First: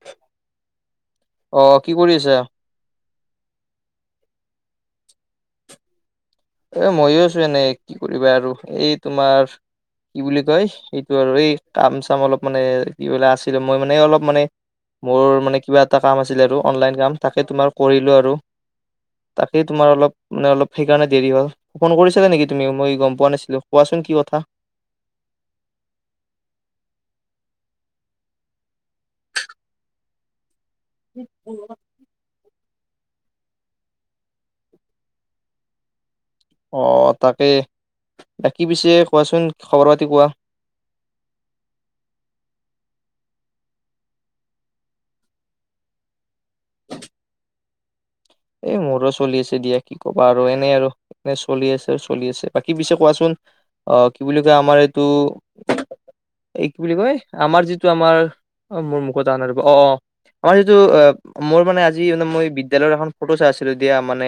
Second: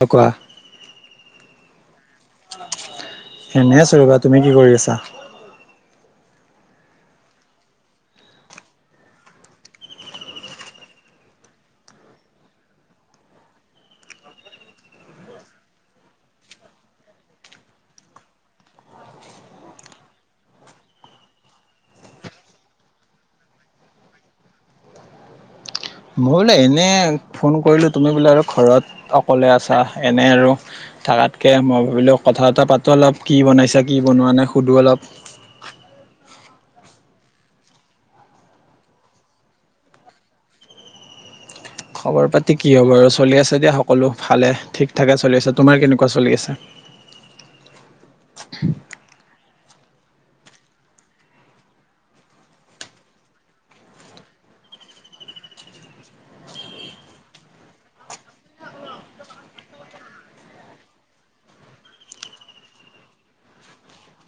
অ', কোৱা? অ' কি কৰি আছা? এনে আছো ৰ'বা, তুমি কি কৰি আছা? এ ময়ো আছো এনেই কি কৰিবা আৰু, এই তোমাৰ কি বুলি কয় এইটো আৰু এই কাম চাম অলপ মানে কি বোলে আছিলে মই মানে অলপ মানে মোৰ মানে কিবা এটা কাম আছিলে আৰু অনলাইন কাম তাকে তোমাৰ কৰিলো আৰু। তাকেই তোমাৰ অলপ মানে অলপ সেইকাৰণে দেৰি হ'ল, ফোন কৰিছিলে নেকি তুমি মই গ'ম পোৱা নাছিলো, কোৱাচোন কি কথা? মই বোলে এনেই ফোন কৰিলোঁ তুমি বোলে আৰু ঘৰত অকলে আছা এনে আৰু। থকাতকৈ মই ভাবিলোঁ কথা বতৰা পাতোঁ অলপ কি বনাইছে কি বনোৱা নাই সুধোঁ অলপ। অঁ তাকে, বাকী পিছে কোৱাচোন খবৰ পাতি কোৱা? খবৰ পাতি কি হ'ব আৰু চলি আছে দিয়া সকলো ভালে ঠিক থাকে চলি আছে। তোমাৰ কেনেকুৱা চলি আছে? এই মোৰো চলি আছে দিয়া কি ক'বা আৰু এনে আৰু। নে চলি আছে চলি আছে, বাকী পিছে কোৱাচোন? অ' কি বুলি কয় আমাৰ এইটো, এই কি বুলি কয় আমাৰ যিটো আমাৰ অ' মোৰ মুখত আহা নাই ৰ'বা, অ' অ' আমাৰ যিটো অ' মোৰ মানে আজি মই বিদ্যালয়ৰ এখন ফটো চাই আছিলো দিয়া। মানে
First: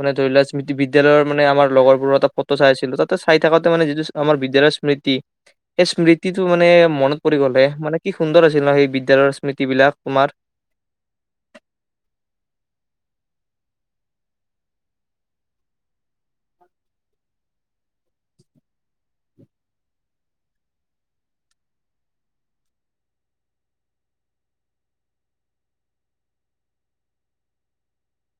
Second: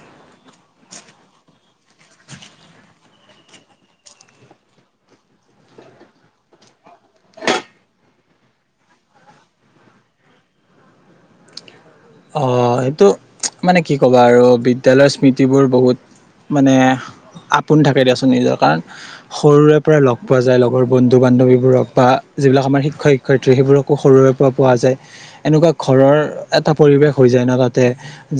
মানে ধৰি লোৱা স্মৃতি বিদ্যালয়ৰ মানে আম লগৰবোৰৰ এটা ফটো চাই আছিলো, ততে চাই থাকোতে মানে যিটো আমাৰ বিদ্যালয় স্মৃতি। সেই স্মৃতিটো মানে মনত পৰি গ'ল হে', মানে কি সুন্দৰ আছিল ন সেই বিদ্যালয়ৰ স্মৃতি বিলাক তোমাৰ। অ' সেইটো মানে কি ক'বা আৰু বিদ্যালয়ৰ স্মৃতিবোৰ বহুত মানে আপোন থাকে দিয়াচোন নিজৰ। কাৰণ সৰুৰে পৰাই লগ পোৱা যায় লগৰ বন্ধু বান্ধৱীবোৰক, বা যিবিলাক আমাৰ শিক্ষয়িত্ৰী শিক্ষয়ত্ৰী সেইবোৰকো সৰুৰে পৰা পোৱা যায়, এনেকুৱা ঘৰৰ এটা পৰিৱেশ হৈ যায় ন তাতে।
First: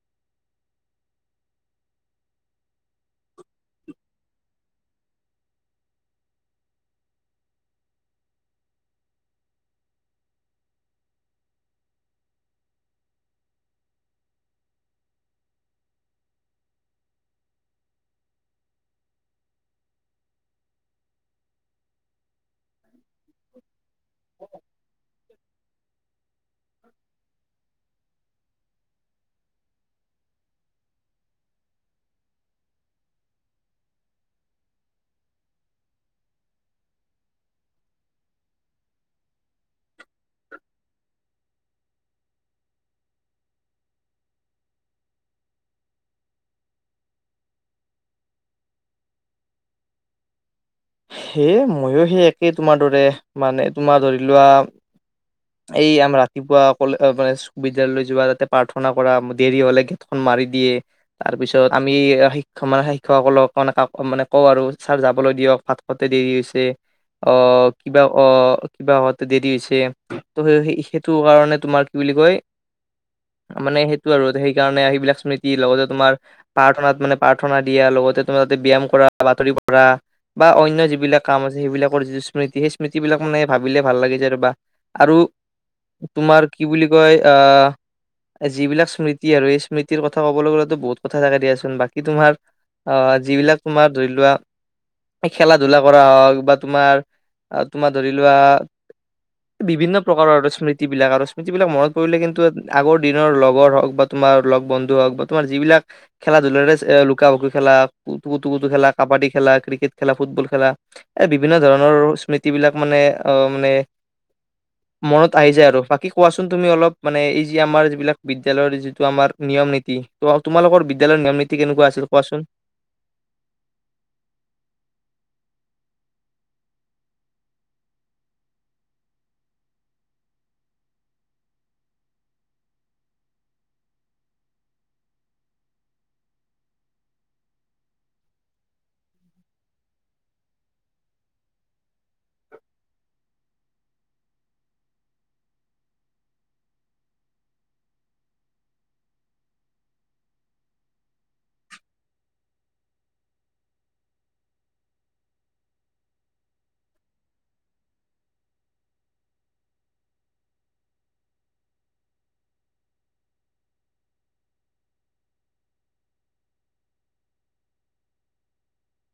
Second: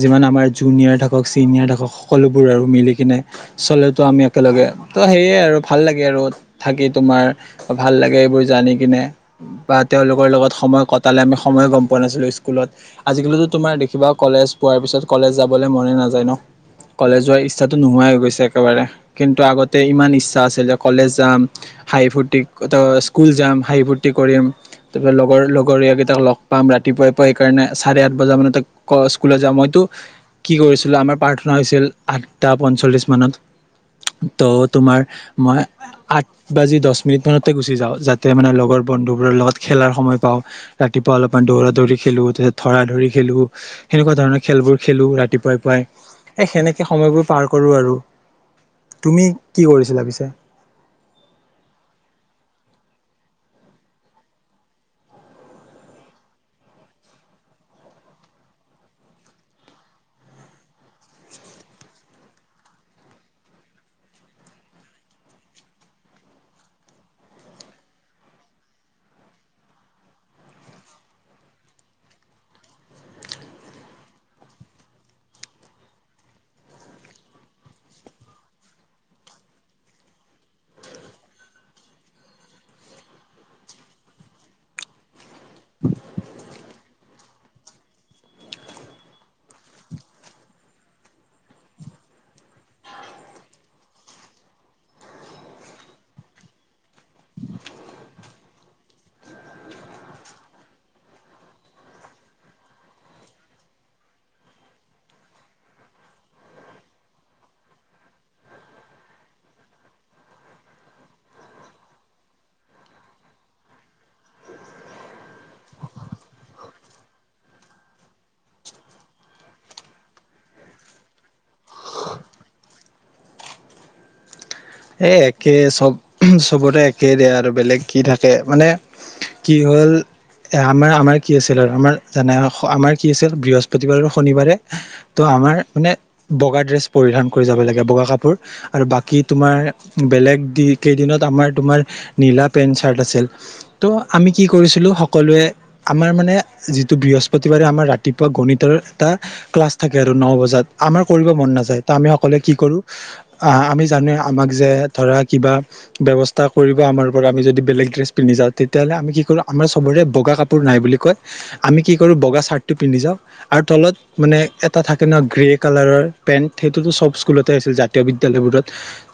যিমান আমাৰ জুনিয়ৰ থাকক চিনিয়ৰ থাকক সকলোবোৰ আৰু মিলি কিনে। চালেটো আমি একেলগে ত' সেয়ে আৰু ভাল লাগে আৰু থাকি তোমাৰ। ভাল লাগে এইবোৰ জানি কিনে। বা তেওঁলোকৰ লগত সময় কটালে আমি সময়ো গ'ম পোৱা নাছিলো স্কুলত। আজিকালিতো তোমাৰ দেখিবা কলেজ পোৱাৰ পিছত কলেজ যাবলৈ মনে নাযায় ন? কলেজ যোৱাৰ ইচ্ছাটো নোহোৱাই হৈ গৈছে একেবাৰে। কিন্তু আগতে ইমান ইচ্ছা আছিল যে কলেজ যাম হাঁহি ফূুৰ্তি ত স্কুল যাম হাঁহি ফূুৰ্তি কৰিম। তাৰপিছত লগৰ লগৰীয়াকেইটাক লগ পাম ৰাতিপুৱাই পৰা সেইকাৰণে চাৰে আঠ বজা মানত স্কুললে যাওঁ। মইতো কি কৰিছিলো, আমাৰ প্ৰাৰ্থনা হৈছিল আঠটা পঞ্চল্লিশ মানত ত' তোমাৰ মই আঠ বাজি দহ মিনিট মানতে গুচি যাওঁ, যাতে মানে লগৰ বন্ধুবোৰৰ লগত খেলাৰ সময় পাওঁ। ৰাতিপুৱা অলপমান দৌৰা দৌৰি খেলো। ধৰা ধৰি খেলো, সেনেকুৱা ধৰণৰ খেলবোৰ খেলো ৰাতিপুৱাই পুৱাই। এ সেনেকে সময়বোৰ পাৰ কৰো আৰু, তুমি কি কৰিছিলা পিছে? সেয় মইয়ো সেই একেই, তোমাৰ দৰে মানে তোমাৰ ধৰি লোৱা। এই আমৰ ৰাতিপুৱা অকলে মানে বিদ্যালয়লৈ যোৱা তাতে প্ৰাৰ্থনা কৰা দেৰি হ'লে গেটখন মাৰি দিয়ে। তাৰ পিছত আমি শিক্ষক মানে শিক্ষক সকলক মানে কওঁ আৰু ছাৰ যাবলৈ দিয়ক ভাত খাওঁতে দেৰি হৈছে। অ', কিবা অ', কিবা হতে দেৰি হৈছে ত' সেই-সেইটো কাৰণে তোমাৰ কি বুলি কয় [inaudible] মানে সেইটো আৰু সেইকাৰণে সেইবিলাক স্মৃতিৰ লগতে, তোমাৰ প্ৰাৰ্থনাত মানে প্ৰাৰ্থনা দিয়া লগতে তুমি তাতে ব্যায়াম কৰা বাতৰি কৰা বা অন্য যিবিলাক কাম আছে সেইবিলাকৰ যিটো স্মৃতি, সেই স্মৃতি বিলাক মানে ভাবিলে ভাল লাগি যায় ৰ'বা। আৰু তোমাৰ কি বুলি কয় আহ যিবিলাক স্মৃতি আৰু এই স্মৃতিৰ কথা ক'বলৈ গ'লে বহুত কথা থাকে দিয়াচোন, বাকী তোমাৰ অ', যিবিলাক তোমাৰ ধৰি লোৱা খেলা-ধূলা কৰা হওক বা তোমাৰ তোমাৰ ধৰি লোৱা বিভিন্ন প্ৰকাৰৰ আৰু স্মৃতি বিলাক আৰু স্মৃতি বিলাক মনত পৰিলে কিন্তু আগৰ দিনৰ লগৰ হওক বা তোমাৰ লগ বন্ধু হওক বা তোমাৰ যিবিলাক খেলা ধূলাৰে লুকা-ভাকু খেলা, কুটু-কুটু খেলা, কাবাডী খেলা, ক্ৰিকেট খেলা, ফুটবল খেলা, এ বিভিন্ন ধৰণৰ স্মৃতিবিলাক মানে আহ মানে [inaudible] মনত আহি যায় আৰু বাকী কোৱাচোন মনত আহি যায় আৰু বাকি কোৱাছোন তুমি অলপ মানে এই যি, আমাৰ যিবিলাক বিদ্যয়ালয়ৰ যিটো আমাৰ নিয়ম নীতি। তোমা-তোমালোকৰ বিদ্যালয়ৰ নিয়ম নীতি কেনেকুৱা আছিল কোৱাচোন? এই একে চব, চবৰে একেই দিয়া আৰু বেলেগ কি থাকে মানে কি হ'ল এ আমাৰ আমাৰ কি আছিল আৰু আমাৰ জানাই আৰু আমাৰ কি আছিল বৃহস্পতিবাৰ আৰু শনিবাৰে ত' আমাৰ মানে বগা ড্ৰেছ পৰিধান কৰি যাব লাগে, বগা কাপোৰ আৰু বাকী তোমাৰ বেলেগ দি কেইদিনত আমাৰ তোমাৰ নীলা পেন্ট চাৰ্ট আছিল। ত' আমি কি কৰিছিলোঁ সকলোৱে। আমাৰ মানে যিটো বৃহস্পতিবাৰে আমাৰ ৰাতিপুৱা গণিতৰ এটা ক্লাছ থাকে আৰু ন' বজাত, আমাৰ কৰিব মন নাযায় ত' আমি সকলোৱে কি কৰোঁ আ আমি জানোৱে আমাক যে ধৰা কিবা ব্যৱস্থা কৰিব আমাৰ পৰা আমি যদি বেলেগ ড্ৰেছ পিন্ধি যাওঁ তেতিয়া হ'লে আমি কি কৰো আমাৰ চবৰে বগা কাপ পোৰ নাই বুলি কয় আমি কি কৰোঁ বগা চাৰ্টটো পিন্ধি যাওঁ, আৰু তলত মানে এটা থাকে ন' গ্ৰে কালাৰৰ পেন্ট, সেইটোতো চব স্কুলতে আছিল জাতীয় বিদ্যালয়বোৰত।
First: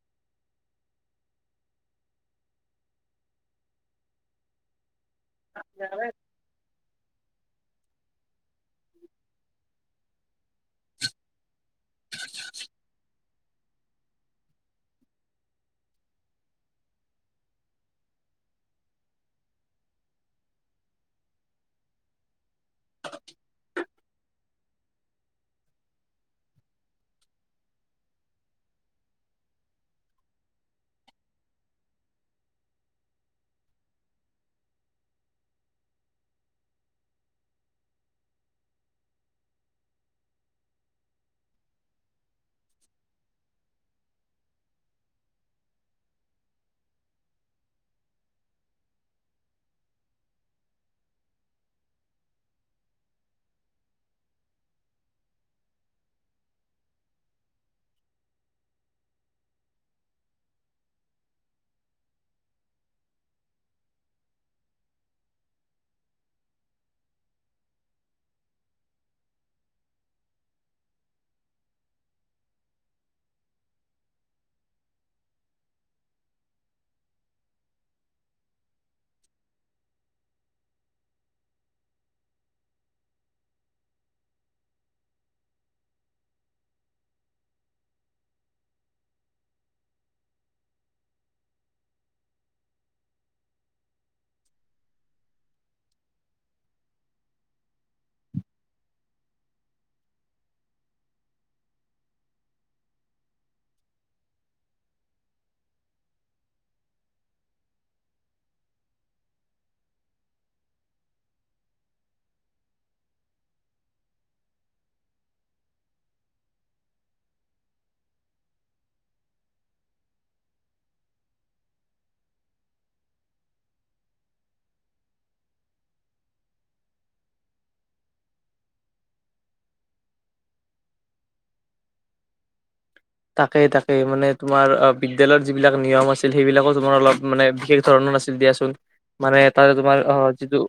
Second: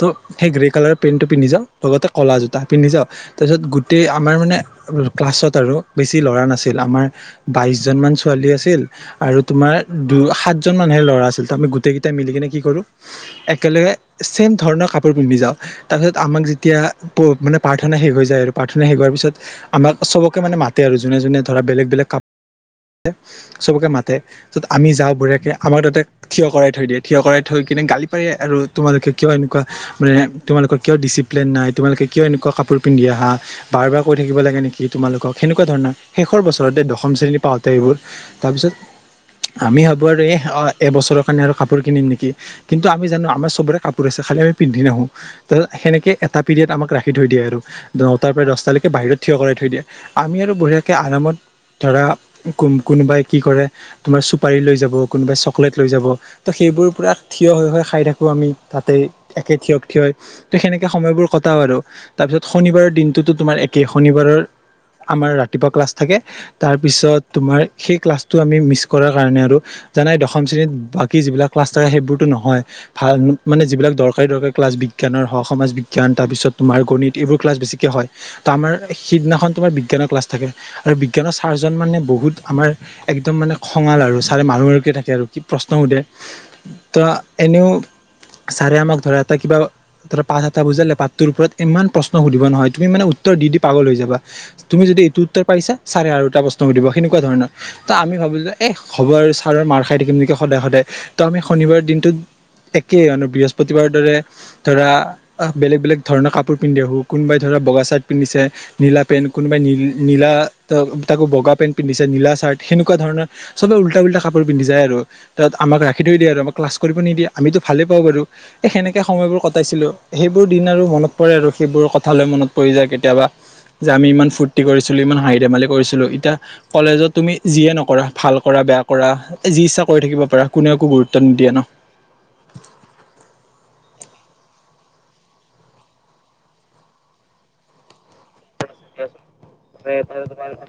ত' সেই গ্ৰে কালাৰৰ পেণ্টটো পিন্ধি যাওঁ লগতে ক'লা জোতা পিন্ধি যাওঁ। তাৰপিছত গোটেই আমাৰ মানে ক্লাছত আৰু বেছি ল'ৰা নাছিল, আমাৰ বাইশ জন মান ছোৱালী আছিল। আৰু তোমাৰ দু সাতজন মানুহে ল'ৰা আছিল ত' আমি গোটেই কেইটাই মিলি কিনে কি কৰো। একেলগে ছেম ধৰণৰ কাপোৰ পিন্ধি যাওঁ। তাৰ পিছত আমাক যেতিয়া প মানে প্ৰাৰ্থনা শেষ হৈ যায় আৰু প্ৰাৰ্থনা শেষ হোৱাৰ পিছত আমাক চবকে মানে মাতে আৰু যোনে যোনে ধৰা বেলেগ বেলেগ কাপ চবকে মাতে পিছত আমি যাওঁ বঢ়িয়াকে আমাক তাতে থিয় কৰাই থৈ দিয়ে। থিয় কৰাই থৈ কিনে গালি পাৰে আৰু তোমালোকে কিয় এনেকুৱা মানে তোমালোকৰ কিয় ডিচিপ্লিন নাই, তোমালোকে কিয় এনেকুৱা কাপোৰ পিন্ধি আহা। বাৰ বাৰ কৈ থাকিব লাগে নেকি, তোমালোকক সেনেকুৱা ধৰণৰ শেষৰ বছৰত দে দশম শ্ৰেণী পাওঁ তে এইবোৰ তাৰ পিছত আমি ভাবোঁ আৰু এই এবছৰৰ কাৰণে, আৰু কাপোৰ কিনিম নেকি। কিন্তু আমি জানো আমাৰ চবৰে কাপোৰ আছে খালি আমি পিন্ধি নাহো। ত' সেনেকে এটা পিৰিয়ড আমাক ৰাখি থৈ দিয়ে আৰু। ন' টাৰ পৰা দহ টালৈকে বাহিৰত থিয় কৰাই থৈ দিয়ে, আমি আৰু বঢ়িয়াকে আৰামত ধৰা কোন-কোনোবাই কি কৰে তোমাৰ চুপাৰী লৈ যাব, কোনোবাই চকলেট লৈ যাব। ত' সেইবোৰ পুৰা থিয় হৈ হৈ খাই থাকো আমি তাতে একে থিয় থিয়ই। ত' সেনেকে সময়বোৰ কটাওঁ আৰু তাৰপিছত শনিবাৰৰ দিনটোতো তোমাৰ একেই, শনিবাৰৰ আমাৰ ৰাতিপুৱা ক্লাছ থাকে তাৰপিছত তোমাৰ সেই ক্লাছটো আমি মিছ কৰাৰ কাৰণে আৰু জানাই দশম শ্ৰেণীত বাকী যিবিলাক ক্লাছ থাকে সেইবোৰতো নহয়। ভাল মানে যিবিলাক দৰকাৰী দৰকাৰী ক্লাছ, বিজ্ঞানৰ হওঁক, সমাজ বিজ্ঞান তাৰপিছত তোমাৰ গণিত এইবোৰ ক্লাছ বেছিকে হয়। ত' আমাৰ সিদিনাখন তোমাৰ বিজ্ঞানৰ ক্লাছ থাকে আৰু বিজ্ঞানৰ ছাৰজন মানে বহু হুত আমাৰ একদম মানে খঙাল আৰু, ছাৰে মাৰো মাৰোকে থাকে আৰু কি প্ৰশ্ন সোধে। ত' এনেও ছাৰে আমাক ধৰা এটা কিবা ধৰা পাঠ এটা বুজালে, পাঠটোৰ ওপৰত ইমান প্ৰশ্ন সুধিব নহয়, তুমি মানে উত্তৰ দি দি পাগল হৈ যাবা। তুমি যদি এইটো উত্তৰ পাৰিছা ছাৰে আৰু এটা প্ৰশ্ন সুধিব সেনেকুৱা ধৰণৰ। ত' আমি ভাবোঁ যে এই হ'ব আৰু ছাৰৰ মাৰ খাই থাকিম নেকি সদায় সদায়, ত' আমি শনিবাৰৰ দিনটোত একেই মানে বৃহস্পতিবাৰৰ দৰে ধৰা আহ, বেলেগ বেলেগ ধৰণৰ কাপোৰ পিন্ধি আহোঁ, কোনোবাই ধৰা বগা চাৰ্ট পিন্ধিছে নীলা পেণ্ট, কোনোবাই নীল-নীলা ত-তাকো বগা পেণ্ট পিন্ধিছে নীলা চাৰ্ট সেনেকুৱা ধৰণৰ চবে উল্টা পুল্টা কাপোৰ পিন্ধি যায় আৰু। ত' আমাক ৰাখি থৈ দিয়ে আৰু, আমাক ক্লাছ কৰিব নিদিয়ে, আমিতো ভালেই পাওঁ বাৰু। এই সেনেকে সময়বোৰ কটাইছিলোঁ, সেইবোৰ দিন আৰু মনত পৰে আৰু, সেইবোৰৰ কথালৈ মনত পৰি যায় কেতিয়াবা। যে আমি ইমান ফূৰ্তি কৰিছিলোঁ, ইমান হাঁহি ধেমালি কৰিছিলোঁ এতিয়া কলেজত তুমি যিয়ে নকৰা, ভাল কৰা বেয়া কৰা এ, যি ইচ্ছা কৰি থাকিব পাৰা, কোনেও একো গুৰুত্ব নিদিয়ে ন'। তাকেই তাকেই, মানে তোমাৰ অ' বিদ্যয়ালয়ৰ যিবিলাক নিয়ম আছিল সেইবিলাকো তোমাৰ অলপ মানে বিশেষ ধৰণৰ নাছি দিয়াচোন মানে তাৰে তোমাৰ অ' যিটো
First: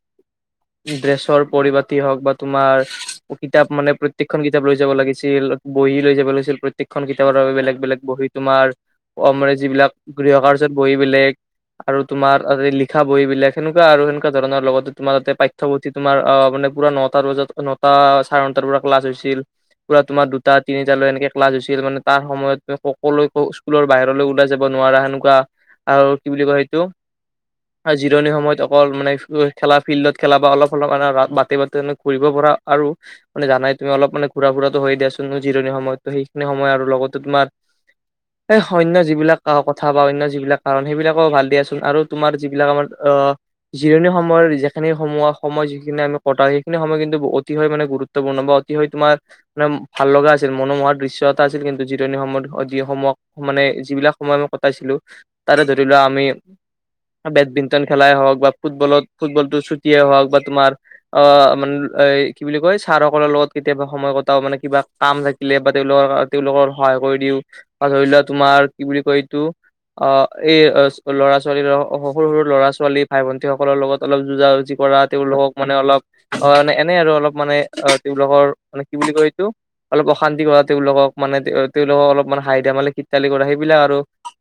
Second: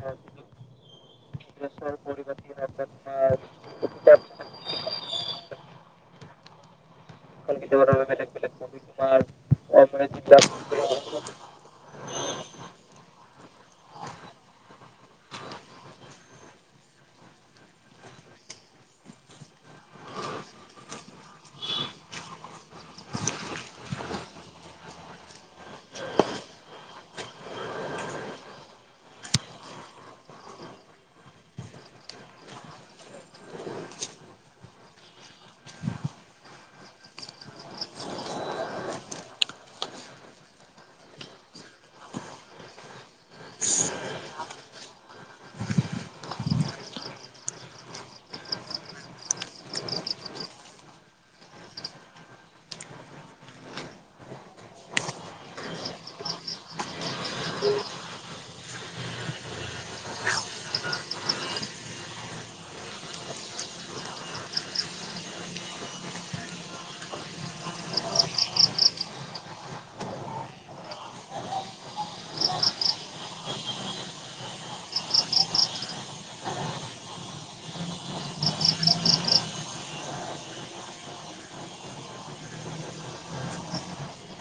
ড্ৰেছৰ পৰিপাতি হওক বা তোমাৰ কিতাপ মানে প্ৰত্যেকখন কিতাপ লৈ যাব লাগিছিল। বহি লৈ যাব লৈছিল প্ৰত্যেকখ চবৰ বাবে বেলেগ বেলেগ বহি, তোমাৰ অমৰে বিলাক গৃহ কাৰ্য বহি বেলেগ আৰু তোমাৰ লিখা বহিবিলাক সেনেকুৱা আৰু সেনেকুৱা ধৰণৰ লগতে তোমাৰ তাতে পাঠ্য পুথি তোমাৰ আ, মানে পুৰা নটাৰ বজাত, নটা চাৰে নটাৰ পৰা ক্লাছ হৈছিল। পুৰা দুটা তিনিটা লৈ এনেকে ক্লাছ হৈছ ছিল মানে তাৰ সময়ত কলৈ স্কুলৰ বাহিৰলৈ ওলাই যাব নোৱাৰা সেনেকুৱা আৰু কি বুলি কয় সেইটো জিৰণি সময়ত অকল মানে খেলা ফিল্ডত খেলা বা অলপ অলপ মান বাটে বাট মান ঘৰিব পৰা আৰু মানে জানাই তুমি অলপ মানে ঘূৰা ফুৰাটো হৈয় দিয়াচোন ন' জিৰণি সময়তো সেই নি সময় আৰু লগতে তোমাৰ [inaudible] এই অন্য যিবিলাক কথা বা অন্য যিবিলাক কাৰণ সেইবিলাকো ভাল দিয়াচোন আৰু তোমাৰ যিবিলাক আমাৰ আহ জিৰণি সময়ৰ যিখিনি সম-সময় যিখিনি আমি কটাই সেইখিনি সময় কিন্তু অতিশয় মানে গুৰু গুৰুতপূৰ্ণ বা অতি হয় তোমাৰ মানে ভাল লগা আছিল মনোমহৰ দৃশ্য ততা আছিল কিন্তু জিৰণি সময়ত, অ' যি সময়ক মানে যিবিলাক সময় মই কটাইছিলো তাৰে ধৰি লোৱা আমি বেডমিণ্টন খেলাই হওক বা ফুটবলত ফুটবলটো ছুটিয়েই হওক বা তোমাৰ অ' মানে এ, কি বুলি কয় ছা সকলৰ লগত কেতিয়াবা সময় কটাও, মানে কিবা কাম থাকিলে বা লৰ তেওঁলোকৰ সহায় কৰি দিও বা ধৰি লোৱা তোমাৰ কি বুলি কয় এইটো অ', এই ল'ৰা ছোৱালীৰ, সৰু সৰু ল'ৰা ছোৱালী, ভাই ভন্টীসকলৰ লগত অলপ যুজা যুজি কৰাত তেওঁলোকক মানে অলপ অ' মানে এনে আৰু অলপ মানে অ' তেওঁলোকৰ মানে কি বুলি কয় এইটো অলপ অশান্তি কৰাত তেওঁলোকক, মানে তেওঁলোকক অলপ মানে হাঁহি-ধেমালি, খিতালি কৰা সেইবিলাক আৰু,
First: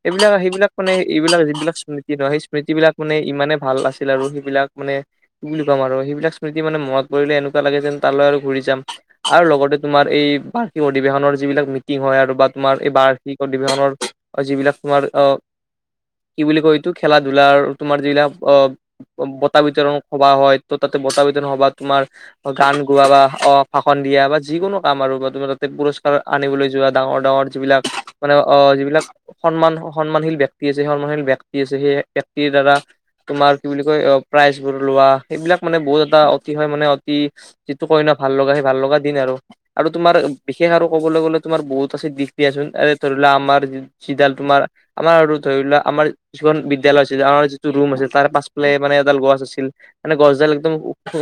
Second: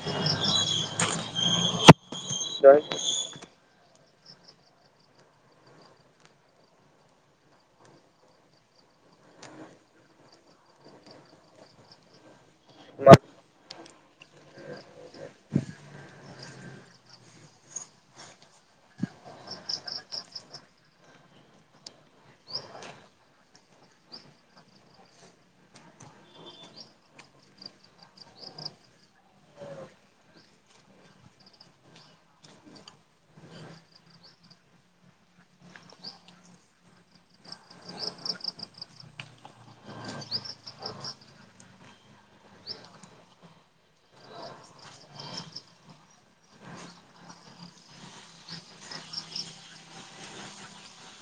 এইবিলাক সেইবিলাক। মানে এইবিলাক যিবিলাক স্মৃতি হয়, সেই স্মৃতি বিলাক মানে ইমানে ভাল আছিল আৰু সেইবিলাক মানে কি বুলি ক'ম আৰু, সেইবিলাক স্মৃতি মানে মনত পৰিলে এনেকুৱা লাগে যেন, তালৈ আৰু ঘূৰি যাম। আৰু লগতে তোমাৰ এই বাহিৰত অধিবেশনৰ যিবিলাক মিটিং হয়, আৰু বা তোমাৰ এই বাৰ্ষিক অধিবেশনৰ যিবিলাক তোমাৰ অ কি বুলি কয় এইটো, খেলা-ধূলাৰ তোমাৰ যিবিলাক অ বতা বিতৰণ সভা হয়, ত', তাতে বতা বিতৰণ সভা তোমাৰ গান গোৱা বা অ ভাষন দিয়া বা যিকোনো কাম আৰু বা তুমি পুৰস্কাৰ আনিবলৈ যোৱা ডাঙৰ-ডাঙৰ যিবিলাক, মানে অ যিবিলাক সন্মান, সন্মানশীল ব্যক্তি আছে, সন্মানশীল ব্যক্তি আছে, সেই ব্যক্তিৰ দ্বাৰা তোমাৰ কি বুলি কয়, প্ৰাইজ বোৰ লোৱা, সেইবিলাক মানে বহুত এটা অতিকৈ মানে অতি যিটো কয় ন ভাল লগা, সেই ভাল লগা দিন আৰু, আৰু তোমাৰ বিশেষ আৰু ক'বলৈ গ'লে, তোমাৰ বহুত আছে দিশ দিয়া‌চোন। এ, ধৰি লোৱা আমাৰ সিডাল, তোমাৰ আমাৰ আৰু ধৰি লোৱা আমাৰ কিছুমান বিদ্যালয় আছিল, আমাৰ যিটো ৰুম আছিল, তাৰ পাছফালে মানে এডাল গছ আছিল। মানে গছডাল একদম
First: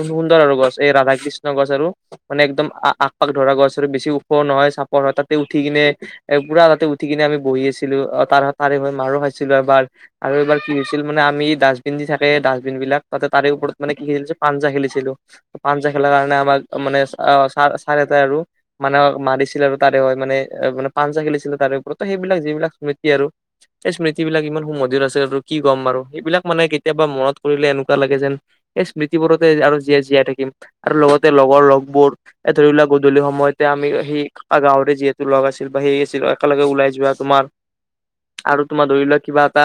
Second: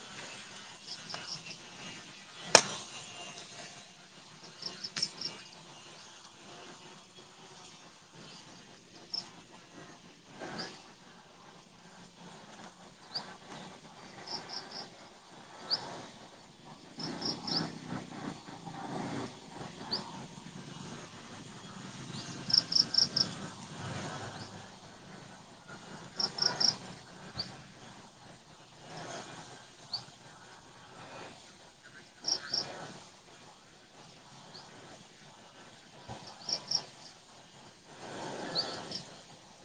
সুন্দৰ আৰু গছ, এই ৰাধা-কৃষ্ণ গছ আৰু। মানে একদম আগ [unintelligible] ধৰা গছ আৰু, বেছি ওখৰ নহয়, চাপৰ হয়, তাতে উঠি কিনে এ, পুৰা তাতে উঠি কিনে, আমি বহি আছিলো, তাৰ-তাৰে হৈ মাৰো খাইছিলো এবাৰ। আৰু এবাৰ কি হৈছিল, মানে আমি ডাষ্টবিন দি থাকে, ডাষ্টবিন বিলাক, তাতে তাৰে ওপৰত মানে কি খেলছিল যে পাঞ্জা খেলিছিলো। পাঞ্জা খেলাৰ কাৰণে আমাক মানে অ চ চাৰে এটাই আৰু মানে মাৰিছিলে আৰু তাৰে হয়, মানে পাঞ্জা খেলিছিলে তাৰে ওপৰত, ত, সেইবিলাক যিবিলাক স্মৃতি আৰু। সেই স্মৃতি বিলাক ইমান সুমধুৰ আছে, আৰু কি কম আৰু, সেইবিলাক মানে কেতিয়াবা মনত কৰিলে এনেকুৱা লাগে যেন এই স্মৃতিবোৰতে আৰু জীয়াই-জীয়াই থাকিম। আৰু লগতে লগৰ লগবোৰ, এ, ধৰিবলাক গধূলি সময়ত তেতিয়া আমি সেই গাঁৱৰে যিহেতু লগ আছিল বা সেই আছিল একেলগে ওলাই যোৱা। তোমাৰ আৰু তোমাৰ ধৰি লোৱা কিবা এটা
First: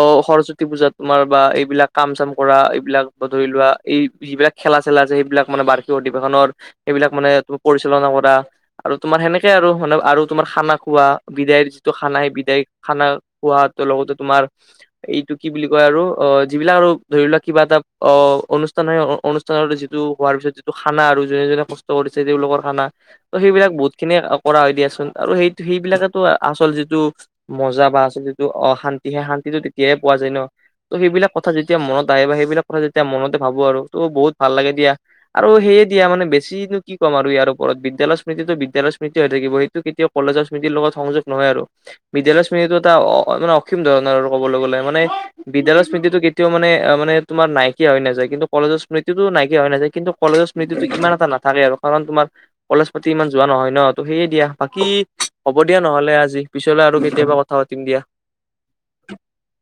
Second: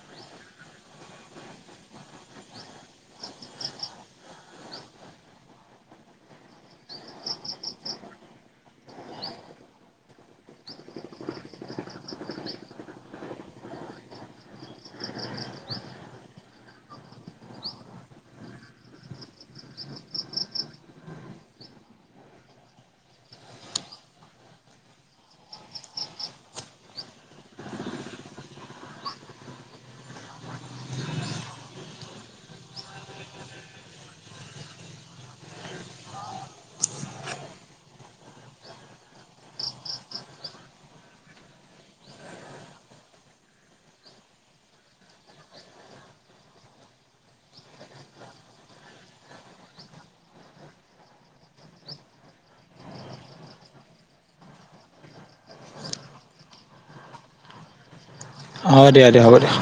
অ', সৰস্বতী পূজাত তোমাৰ বা এইবিলাক কাম-চাম কৰা, এইবিলাক ধৰি লোৱা, এই যিবিলাক খেলা-চেলা যে সেইবিলাক মানে বাৰ্ষিক অধিৱেশনৰ, সেইবিলাক মানে পৰিচালনা কৰা আৰু তোমাৰ সেনেকে আৰু, মানে আৰু তোমাৰ খানা খোৱা, বিদায়ৰ যিটো খানা, সেই বিদায় খানা খোৱাটো, লগতে তোমাৰ এইটো কি বুলি কয় আৰু! অ', যিবিলাক আৰু ধৰি লোৱা, কিবা এটা অ', অনুষ্ঠান হয়, অনু ষ্ঠান হ'লে যিটো হোৱাৰ পিছত যিটো খানা আৰু, যোনে-যোনে কষ্ট কৰিছে, তেওঁলোকৰ খানা। ত, সেইবিলাক বহুত খিনিয়ে কৰা হয় দিয়াচোন, আৰু সেই সেইবিলাকেতো আচল যিটো মজা বা আছে যিটো অ', শান্তি, সেই শান্তিটো তেতিয়াহে পোৱা যায় ন! ত', সেইবিলাক কথা যেতিয়া মনত আহে বা সেইবিলাক কথা যেতিয়া মনতে ভাবোঁ আৰু, ত', বহুত ভাল লাগে দিয়া। আৰু সেয়ে দিয়া মানে বেছিনো কি ক'ম আৰু ইয়াৰ ওপৰত! বিদ্যালয় স্মৃতিটো বিদ্যালয় স্মৃতি হৈ থাকিব, সেইটো কেতিয়াও কলেজৰ স্মৃতিৰ লগত সংযোগ নহয় আৰু। বিদ্যালয় স্মৃতিতো এটা অসীম ধৰণৰ আৰু ক'বলৈ গ'লে, মানে বিদ্যালয় স্মৃতিটো কেতিয়াও মানে- মানে তোমাৰ নাইকিয়া হৈ নাযায়। কিন্তু কলেজ স্মৃতিটোও নাইকিয়া হৈ নাযায়। কিন্তু কলেজৰ স্মৃতিটো ইমান এটা নাথাকে আৰু, কাৰণ তোমাৰ কলেজ পাতি ইমান যোৱা নহয় ন! ত সেয়ে দিয়া, বাকী, হ'ব দিয়া নহ'লে আজি, পিছলে আৰু কেতিয়াবা কথা পাতিম দিয়া। অ', দিয়া, দিয়া, হ'ব দিয়া।